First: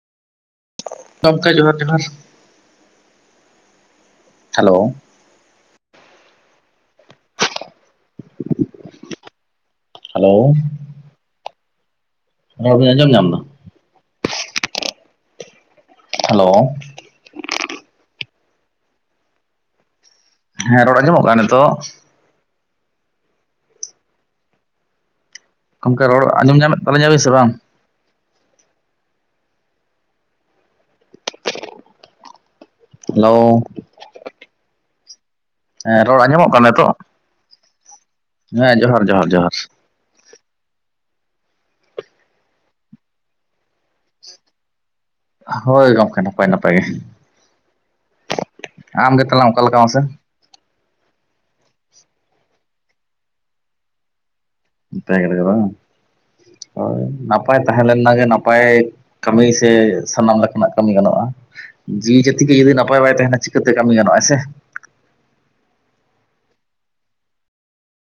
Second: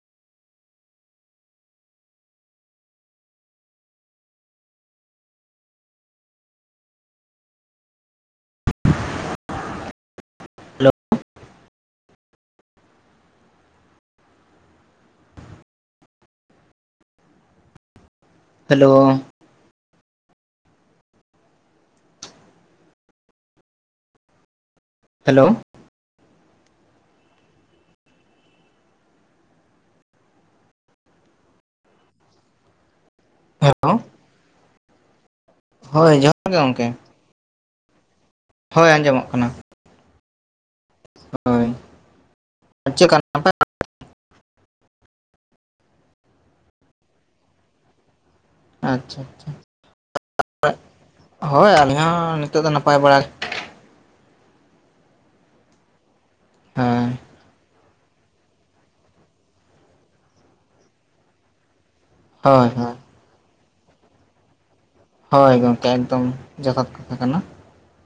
ᱜᱚᱢᱠᱮ ᱡᱚᱦᱟᱨ ᱡᱚᱦᱟᱨ ᱦᱮᱞᱳ [inaudible] ᱦᱮᱞᱳ ᱦᱮᱞᱳ ᱨᱚᱲ ᱵᱮᱱ ᱟᱡᱚᱢ ᱧᱟᱢ ᱫᱟ ᱦᱮᱞᱳ ᱦᱮᱞᱳ ᱦᱮᱸ ᱨᱚᱲ ᱟᱸᱡᱚᱢᱼᱜ ᱠᱟᱱᱟ ᱱᱤᱛᱚᱜ ᱦᱮᱞᱳ ᱜᱚᱢᱠᱮ ᱨᱚᱲ ᱟᱸᱡᱚᱢᱚ ᱧᱟᱢᱮᱫ ᱛᱟᱞᱤᱧᱟ ᱥᱮ ᱵᱟᱝ ᱦᱮᱞᱳ ᱦᱮᱞᱳ ᱦᱮᱸ ᱦᱳᱭ ᱨᱚᱲ ᱡᱚᱦᱟᱨ ᱟᱸᱡᱚᱢᱚᱜ ᱜᱮ ᱠᱟᱱᱟ ᱛᱚ ᱜᱚᱢᱠᱮ ᱦᱮᱸ ᱦᱳᱭ ᱡᱚᱦᱟᱨ ᱟᱸᱡᱚᱢᱚᱜ ᱡᱚᱦᱟᱨ ᱠᱟᱱᱟ ᱡᱚᱦᱟᱨ ᱦᱳᱭ ᱪᱮᱫ [unintelligible] ᱠᱟᱱᱟᱯᱮ ᱦᱳᱭ ᱜᱚᱝᱠᱮ ᱱᱟᱯᱟᱭ ᱱᱟᱯᱟᱭ ᱜᱮ ᱟᱢ ᱟᱪᱪᱷᱟ ᱜᱮ ᱛᱟᱞᱟᱝ ᱚᱠᱟ ᱞᱮᱠᱟ ᱢᱟᱥᱮ ᱦᱳᱭ ᱟᱹᱞᱤᱧ ᱦᱚᱸ ᱱᱤᱛᱚᱜ ᱫᱚ ᱱᱟᱯᱟᱭ ᱵᱟᱲᱟ ᱱ [unintelligible] ᱯᱟᱭ ᱦᱮᱸ ᱱᱟᱯᱟᱭ ᱛᱟᱦᱮᱸ ᱚᱱᱟ ᱜᱮ ᱱᱟᱯᱟᱭ ᱠᱟᱹᱢᱤ ᱥᱮ ᱥᱟᱱᱟᱢ ᱞᱮᱠᱟᱱᱟᱜ ᱠᱟᱹᱢᱤ ᱜᱟᱱᱚᱜᱼᱟ ᱡᱤᱣᱤ ᱡᱟᱹᱛᱤ ᱜᱮ ᱦᱳᱭ ᱡᱩᱫᱤ ᱦᱳᱭ ᱱᱟᱯᱟᱭ ᱵᱟᱭ ᱛᱟᱦᱮᱱᱟ ᱪᱤᱠᱟᱹᱛᱮ ᱠᱟᱹᱢᱤ ᱜᱟᱱᱚᱜ ᱟ ᱥᱮ, ᱦᱳᱭ ᱜᱚᱢᱠᱮ ᱮᱠᱫᱚᱢ ᱡᱚᱛᱷᱟᱛ ᱠᱟᱛᱷᱟ ᱠᱟᱱᱟ,